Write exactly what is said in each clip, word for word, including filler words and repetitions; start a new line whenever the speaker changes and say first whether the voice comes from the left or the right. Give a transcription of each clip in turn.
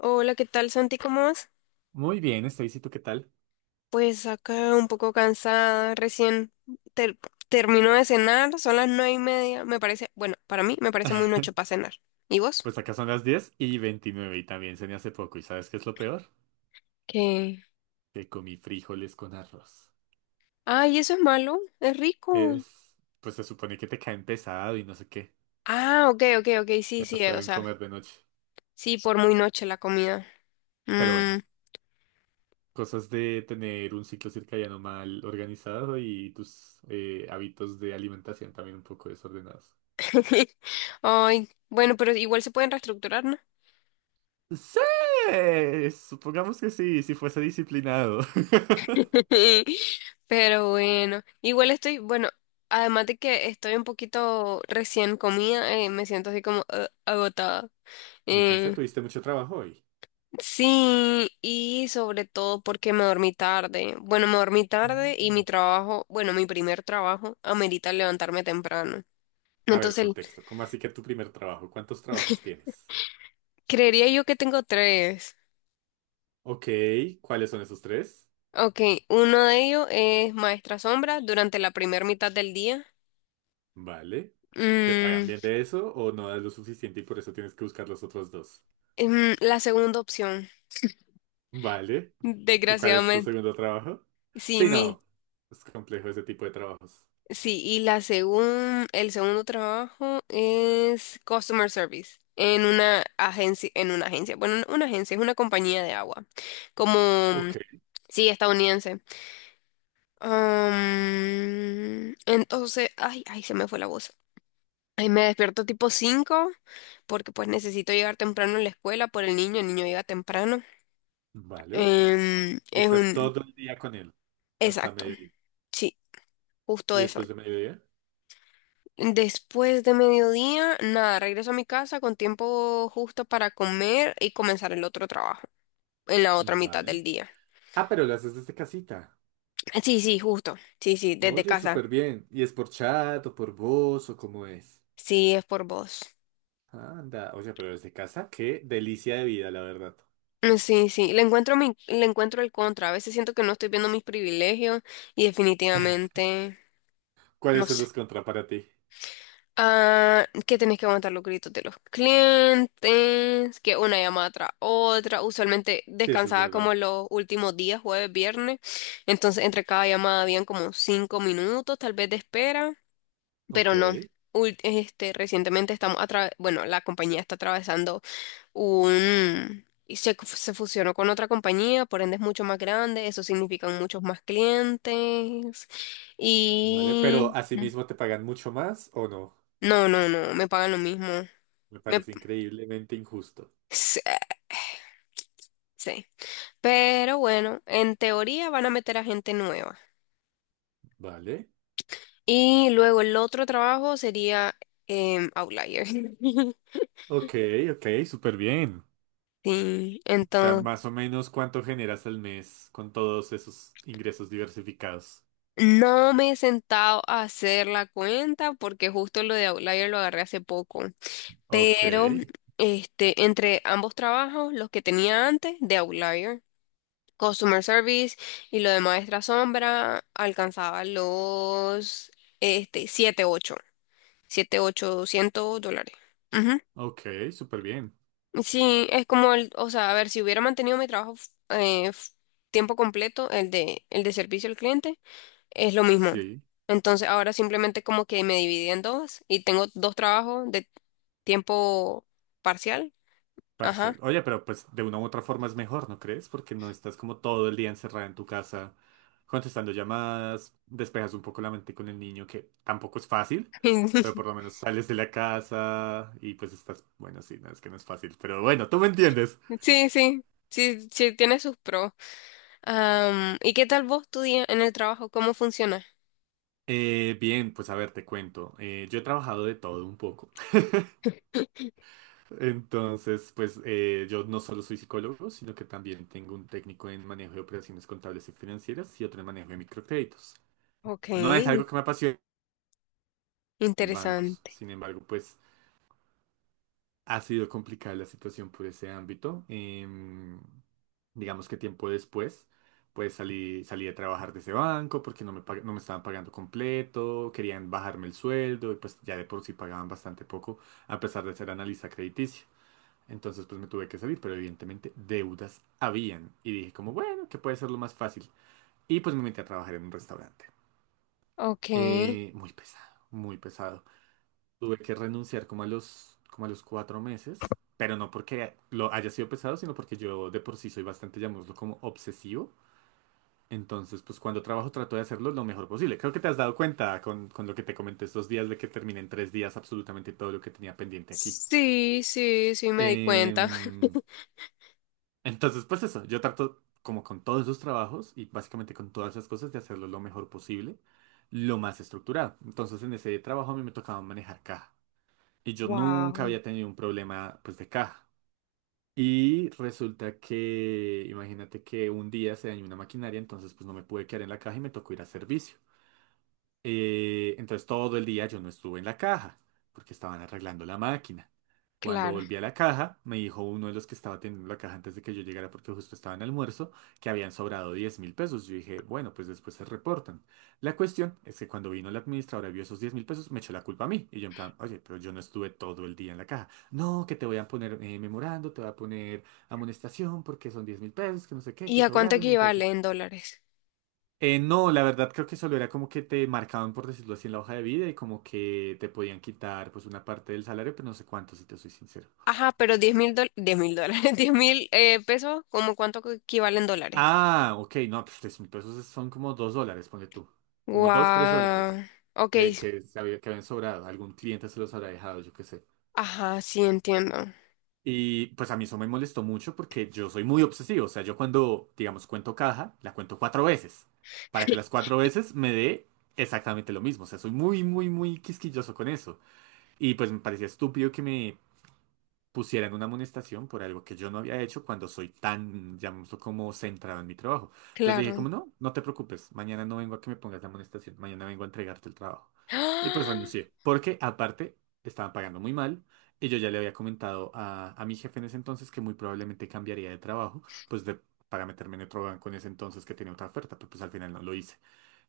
left: Hola, ¿qué tal, Santi? ¿Cómo vas?
right: Muy bien, Stacy, ¿tú qué tal?
left: Pues acá un poco cansada, recién ter- termino de cenar, son las nueve y media, me parece, bueno, para mí me parece muy noche para cenar. ¿Y vos?
right: Pues acá son las diez y veintinueve y también cené hace poco. ¿Y sabes qué es lo peor?
left: ¿Qué?
right: Que comí frijoles con arroz.
left: Ay, eso es malo, es rico.
right: Es, pues se supone que te caen pesado y no sé qué.
left: Ah, ok, ok, ok, sí,
right: Que no
left: sí, eh, o
right: saben
left: sea,
right: comer de noche.
left: sí, por muy noche la comida.
right: Pero bueno,
left: Mm.
right: cosas de tener un ciclo circadiano mal organizado y tus eh, hábitos de alimentación también un poco desordenados.
left: Ay, bueno, pero igual se pueden reestructurar, ¿no?
right: Sí, supongamos que sí, si fuese disciplinado.
left: Pero bueno, igual estoy, bueno, además de que estoy un poquito recién comida, eh, me siento así como ah, agotada.
right: Me cansé,
left: Eh,
right: tuviste mucho trabajo hoy.
left: sí, y sobre todo porque me dormí tarde. Bueno, me dormí tarde y
right: Ah.
left: mi trabajo, bueno, mi primer trabajo amerita levantarme temprano.
right: A ver,
left: Entonces,
right: contexto. ¿Cómo así que tu primer trabajo? ¿Cuántos trabajos tienes?
left: creería yo que tengo tres.
right: Ok, ¿cuáles son esos tres?
left: Ok, uno de ellos es maestra sombra durante la primera mitad del día.
right: Vale. ¿Te pagan
left: Mm,
right: bien de eso o no das lo suficiente y por eso tienes que buscar los otros dos?
left: mm, la segunda opción.
right: Vale. ¿Y cuál es tu
left: Desgraciadamente.
right: segundo trabajo?
left: Sí,
right: Sí,
left: mi,
right: no. Es complejo ese tipo de trabajos.
left: sí, y la segun, el segundo trabajo es customer service en una agencia, en una agencia, bueno, no una agencia, es una compañía de agua, como, mm,
right: Ok,
left: sí, estadounidense. Am, entonces, ay, ay, se me fue la voz. Ay, me despierto tipo cinco porque pues necesito llegar temprano a la escuela por el niño, el niño llega temprano.
right: vale.
left: Em,
right: Y
left: es
right: estás
left: un,
right: todo el día con él, hasta
left: exacto,
right: mediodía.
left: sí, justo
right: ¿Y
left: eso.
right: después de mediodía?
left: Después de mediodía, nada, regreso a mi casa con tiempo justo para comer y comenzar el otro trabajo en la otra mitad
right: Vale.
left: del día.
right: Ah, pero lo haces desde casita.
left: Sí, sí, justo. Sí, sí, desde
right: Oye,
left: casa.
right: súper bien. ¿Y es por chat o por voz o cómo es?
left: Sí, es por vos.
right: Anda, oye, pero desde casa, qué delicia de vida, la verdad.
left: Mm, sí, sí, le encuentro mi, le encuentro el contra. A veces siento que no estoy viendo mis privilegios y definitivamente no
right: ¿Cuáles son
left: sé.
right: los contras para ti?
left: Ah, que tenés que aguantar los gritos de los clientes, que una llamada tras otra. Usualmente
right: Sí, eso es
left: descansaba
right: verdad.
left: como los últimos días, jueves, viernes. Entonces, entre cada llamada habían como cinco minutos, tal vez de espera,
right: Ok,
left: pero no. Ul- este, recientemente estamos atra- bueno, la compañía está atravesando un y se, se fusionó con otra compañía, por ende es mucho más grande, eso significa muchos más clientes.
right: vale, ¿pero
left: Y
right: asimismo te pagan mucho más o no?
left: no, no, no, me pagan lo mismo.
right: Me parece increíblemente injusto.
left: Sí, sí. Pero bueno, en teoría van a meter a gente nueva.
right: Vale.
left: Y luego el otro trabajo sería em, Outlier.
right: Ok, ok, súper bien.
left: Sí,
right: O sea,
left: entonces
right: más o menos cuánto generas al mes con todos esos ingresos diversificados.
left: no me he sentado a hacer la cuenta porque justo lo de Outlier lo agarré hace poco.
right: Ok,
left: Pero este, entre ambos trabajos, los que tenía antes de Outlier, Customer Service y lo de Maestra Sombra, alcanzaba los este, siete ocho. Siete, ochocientos dólares. Ujú.
right: ok, súper bien.
left: Sí, es como el, o sea, a ver, si hubiera mantenido mi trabajo f- eh, f- tiempo completo, el de, el de servicio al cliente, es lo mismo.
right: Sí.
left: Entonces ahora simplemente como que me dividí en dos y tengo dos trabajos de tiempo parcial.
right: Parcial.
left: Ajá.
right: Oye, pero pues de una u otra forma es mejor, ¿no crees? Porque no estás como todo el día encerrada en tu casa contestando llamadas, despejas un poco la mente con el niño, que tampoco es fácil, pero por lo menos sales de la casa y pues estás, bueno, sí, no es que no es fácil, pero bueno, tú me entiendes.
left: Sí, sí, sí, sí, tiene sus pros. Am, ¿y qué tal vos tu día en el trabajo? ¿Cómo funciona?
right: Eh, bien, pues a ver, te cuento. Eh, yo he trabajado de todo un poco. Entonces, pues eh, yo no solo soy psicólogo, sino que también tengo un técnico en manejo de operaciones contables y financieras y otro en manejo de microcréditos.
left: Ok,
right: No es algo que me apasione en bancos.
left: interesante.
right: Sin embargo, pues ha sido complicada la situación por ese ámbito. Em, digamos que tiempo después, pues salí, salí a trabajar de ese banco porque no me, pag- no me estaban pagando completo, querían bajarme el sueldo y pues ya de por sí pagaban bastante poco a pesar de ser analista crediticio. Entonces pues me tuve que salir, pero evidentemente deudas habían. Y dije como, bueno, que puede ser lo más fácil. Y pues me metí a trabajar en un restaurante.
left: Ok.
right: Eh, muy pesado, muy pesado. Tuve que renunciar como a los, como a los cuatro meses, pero no porque lo haya sido pesado, sino porque yo de por sí soy bastante, llamémoslo como obsesivo. Entonces, pues cuando trabajo trato de hacerlo lo mejor posible. Creo que te has dado cuenta con, con lo que te comenté estos días de que terminé en tres días absolutamente todo lo que tenía pendiente aquí.
left: Sí, sí, sí, me di cuenta.
right: Em, entonces, pues eso, yo trato como con todos esos trabajos y básicamente con todas esas cosas de hacerlo lo mejor posible, lo más estructurado. Entonces, en ese trabajo a mí me tocaba manejar caja. Y yo nunca
left: Wow,
right: había tenido un problema pues de caja. Y resulta que, imagínate que un día se dañó una maquinaria, entonces pues no me pude quedar en la caja y me tocó ir a servicio. Eh, entonces todo el día yo no estuve en la caja porque estaban arreglando la máquina. Cuando
left: claro.
right: volví a la caja, me dijo uno de los que estaba teniendo la caja antes de que yo llegara porque justo estaba en almuerzo, que habían sobrado diez mil pesos. Yo dije, bueno, pues después se reportan. La cuestión es que cuando vino la administradora y vio esos diez mil pesos, me echó la culpa a mí. Y yo en plan, oye, pero yo no estuve todo el día en la caja. No, que te voy a poner eh, memorando, te voy a poner amonestación porque son diez mil pesos, que no sé qué,
left: ¿Y
right: que
left: a cuánto
right: sobraron y
left: equivale
right: entonces
left: en dólares?
right: eh, no, la verdad creo que solo era como que te marcaban, por decirlo así, en la hoja de vida y como que te podían quitar pues una parte del salario, pero no sé cuánto, si te soy sincero.
left: Ajá, pero diez mil dólares, diez mil dólares, diez mil eh, pesos, ¿cómo cuánto que equivale en dólares?
right: Ah, ok, no, pues tres mil pesos es- son como dos dólares, ponle tú. Como dos, tres dólares
left: Wow, ok,
right: que, que, se había- que habían sobrado. Algún cliente se los habrá dejado, yo qué sé.
left: ajá, sí entiendo,
right: Y pues a mí eso me molestó mucho porque yo soy muy obsesivo. O sea, yo cuando, digamos, cuento caja, la cuento cuatro veces. Para que las cuatro veces me dé exactamente lo mismo. O sea, soy muy, muy, muy quisquilloso con eso. Y pues me parecía estúpido que me pusieran una amonestación por algo que yo no había hecho cuando soy tan, llamémoslo como centrado en mi trabajo. Entonces le
left: claro.
right: dije como, no, no te preocupes, mañana no vengo a que me pongas la amonestación, mañana vengo a entregarte el trabajo. Y pues
left: ¡Ah!
right: renuncié, porque aparte estaban pagando muy mal y yo ya le había comentado a, a mi jefe en ese entonces que muy probablemente cambiaría de trabajo, pues de, para meterme en otro banco en ese entonces que tenía otra oferta, pero pues al final no lo hice.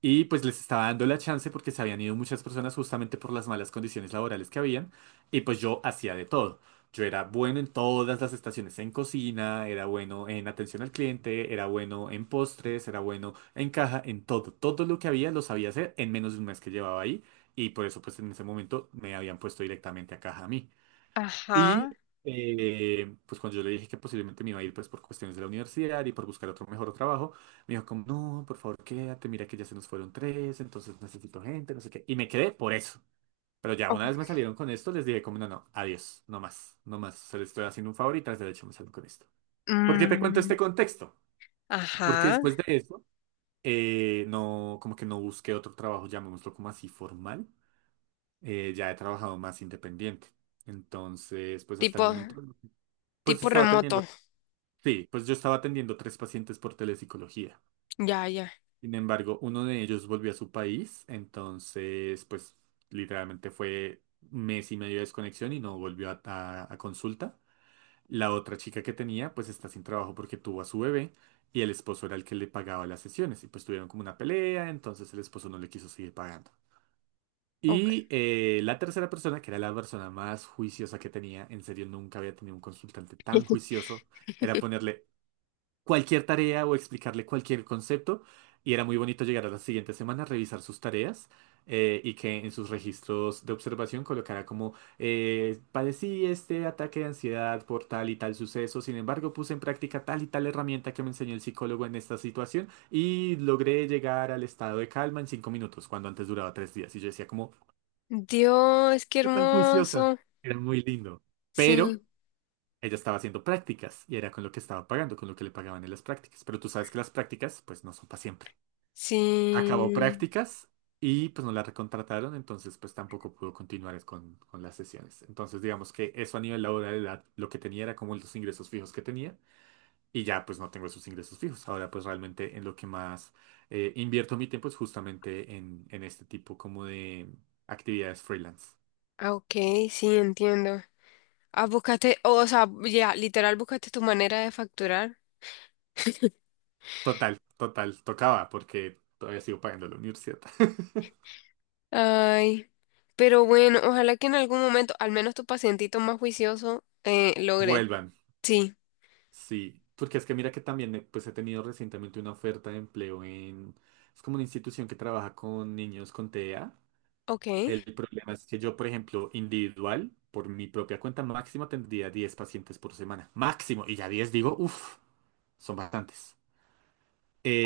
right: Y pues les estaba dando la chance porque se habían ido muchas personas justamente por las malas condiciones laborales que habían. Y pues yo hacía de todo. Yo era bueno en todas las estaciones, en cocina, era bueno en atención al cliente, era bueno en postres, era bueno en caja, en todo. Todo lo que había lo sabía hacer en menos de un mes que llevaba ahí. Y por eso pues en ese momento me habían puesto directamente a caja a mí. Y
left: Ajá,
right: eh, pues cuando yo le dije que posiblemente me iba a ir pues por cuestiones de la universidad y por buscar otro mejor trabajo, me dijo como, no, por favor quédate, mira que ya se nos fueron tres, entonces necesito gente, no sé qué. Y me quedé por eso. Pero ya
left: ok.
right: una vez me salieron con esto, les dije como, no, no, adiós, no más, no más. Se les estoy haciendo un favor y tras derecho me salen con esto. ¿Por qué te cuento
left: Mm,
right: este contexto? Porque
left: ajá,
right: después de eso, eh, no, como que no busqué otro trabajo, llamémoslo como así formal. Eh, ya he trabajado más independiente. Entonces, pues hasta el
left: tipo,
right: momento. Pues
left: tipo
right: estaba
left: remoto,
right: atendiendo, sí, pues yo estaba atendiendo tres pacientes por telepsicología.
left: ya, ya,
right: Sin embargo, uno de ellos volvió a su país, entonces, pues literalmente fue mes y medio de desconexión y no volvió a, a- a consulta. La otra chica que tenía, pues está sin trabajo porque tuvo a su bebé y el esposo era el que le pagaba las sesiones y pues tuvieron como una pelea, entonces el esposo no le quiso seguir pagando.
left: ok.
right: Y eh, la tercera persona, que era la persona más juiciosa que tenía, en serio nunca había tenido un consultante tan juicioso, era ponerle cualquier tarea o explicarle cualquier concepto. Y era muy bonito llegar a la siguiente semana, revisar sus tareas eh, y que en sus registros de observación colocara como eh, padecí este ataque de ansiedad por tal y tal suceso, sin embargo puse en práctica tal y tal herramienta que me enseñó el psicólogo en esta situación y logré llegar al estado de calma en cinco minutos, cuando antes duraba tres días. Y yo decía como,
left: Dios, qué
right: "¿Qué tan juiciosa?"
left: hermoso,
right: Era muy lindo.
left: sí,
right: Pero... Ella estaba haciendo prácticas y era con lo que estaba pagando, con lo que le pagaban en las prácticas. Pero tú sabes que las prácticas, pues no son para siempre. Acabó
left: sí,
right: prácticas y pues no la recontrataron, entonces pues tampoco pudo continuar con, con las sesiones. Entonces digamos que eso a nivel laboral era lo que tenía, era como los ingresos fijos que tenía y ya pues no tengo esos ingresos fijos. Ahora pues realmente en lo que más eh, invierto mi tiempo es justamente en, en este tipo como de actividades freelance.
left: ah, ok, sí, entiendo. Ah, buscaste, o sea, ya, literal, buscaste tu manera de facturar.
right: Total, total, tocaba porque todavía sigo pagando la universidad.
left: Ay, pero bueno, ojalá que en algún momento, al menos tu pacientito más juicioso, eh, logre.
right: Vuelvan.
left: Sí,
right: Sí, porque es que mira que también eh, pues he tenido recientemente una oferta de empleo en... Es como una institución que trabaja con niños con TEA.
left: ok.
right: El problema es que yo, por ejemplo, individual, por mi propia cuenta máximo tendría diez pacientes por semana. Máximo. Y ya diez digo, uff, son bastantes.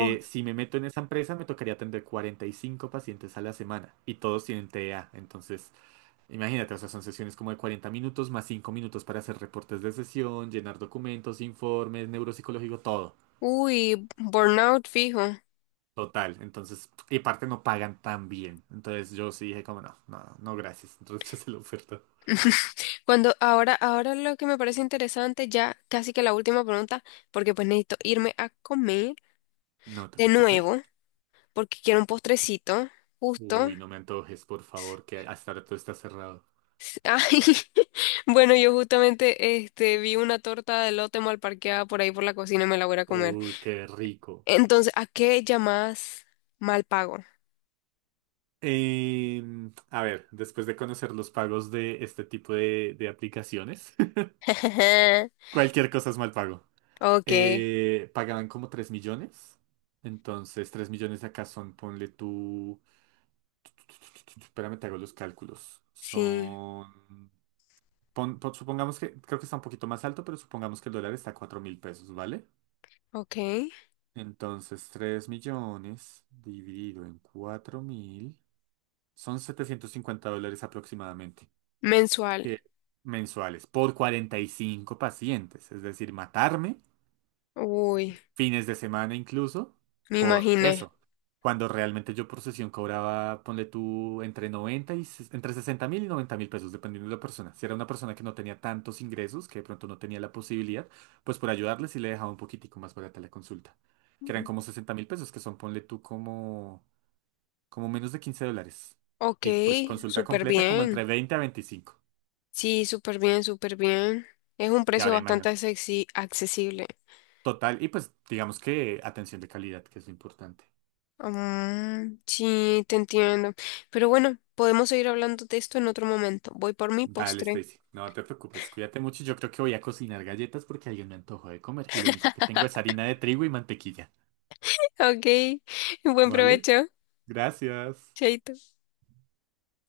left: Oh,
right: Si me meto en esa empresa, me tocaría atender cuarenta y cinco pacientes a la semana y todos tienen TEA. Entonces, imagínate, o sea, son sesiones como de cuarenta minutos más cinco minutos para hacer reportes de sesión, llenar documentos, informes, neuropsicológico, todo.
left: uy, burnout fijo.
right: Total, entonces, y aparte no pagan tan bien. Entonces yo sí dije como no, no, no, no, gracias. Entonces hice la oferta.
left: Cuando ahora, ahora lo que me parece interesante, ya casi que la última pregunta, porque pues necesito irme a comer
right: No te
left: de
right: preocupes.
left: nuevo, porque quiero un postrecito, justo.
right: Uy, no me antojes, por favor, que hasta ahora todo está cerrado.
left: Ay, bueno, yo justamente este, vi una torta de lote mal parqueada por ahí por la cocina y me la voy a ir a comer.
right: Uy, qué rico.
left: Entonces, ¿a qué llamas mal pago?
right: Em, a ver, después de conocer los pagos de este tipo de, de aplicaciones, cualquier cosa es mal pago.
left: Ok,
right: Eh, pagaban como tres millones. Entonces, tres millones de acá son, ponle tú... Espérame, te hago los cálculos.
left: sí,
right: Son... pon- pon- supongamos que, creo que está un poquito más alto, pero supongamos que el dólar está a cuatro mil pesos, ¿vale?
left: ok.
right: Entonces, tres millones dividido en cuatro mil son setecientos cincuenta dólares aproximadamente,
left: Mensual.
right: que mensuales por cuarenta y cinco pacientes. Es decir, matarme
left: Uy,
right: fines de semana incluso,
left: me
right: por
left: imaginé.
right: eso. Cuando realmente yo por sesión cobraba, ponle tú, entre noventa y ses- entre sesenta mil y noventa mil pesos, dependiendo de la persona. Si era una persona que no tenía tantos ingresos, que de pronto no tenía la posibilidad, pues por ayudarle sí le dejaba un poquitico más barata la consulta. Que eran como sesenta mil pesos, que son, ponle tú, como, como menos de quince dólares.
left: Ok,
right: Y pues consulta
left: súper
right: completa como entre
left: bien.
right: veinte a veinticinco.
left: Sí, súper bien, súper bien. Es un
right: Y
left: precio
right: ahora
left: bastante
right: imagínate.
left: accesi- accesible.
right: Total, y pues digamos que atención de calidad, que es lo importante.
left: Mm, sí, te entiendo. Pero bueno, podemos seguir hablando de esto en otro momento. Voy por mi
right: Dale,
left: postre.
right: Stacy. No te preocupes, cuídate mucho. Yo creo que voy a cocinar galletas porque alguien me antojó de comer y lo único que tengo es harina de trigo y mantequilla.
left: Ok, buen
right: ¿Vale?
left: provecho,
right: Gracias.
left: chaito.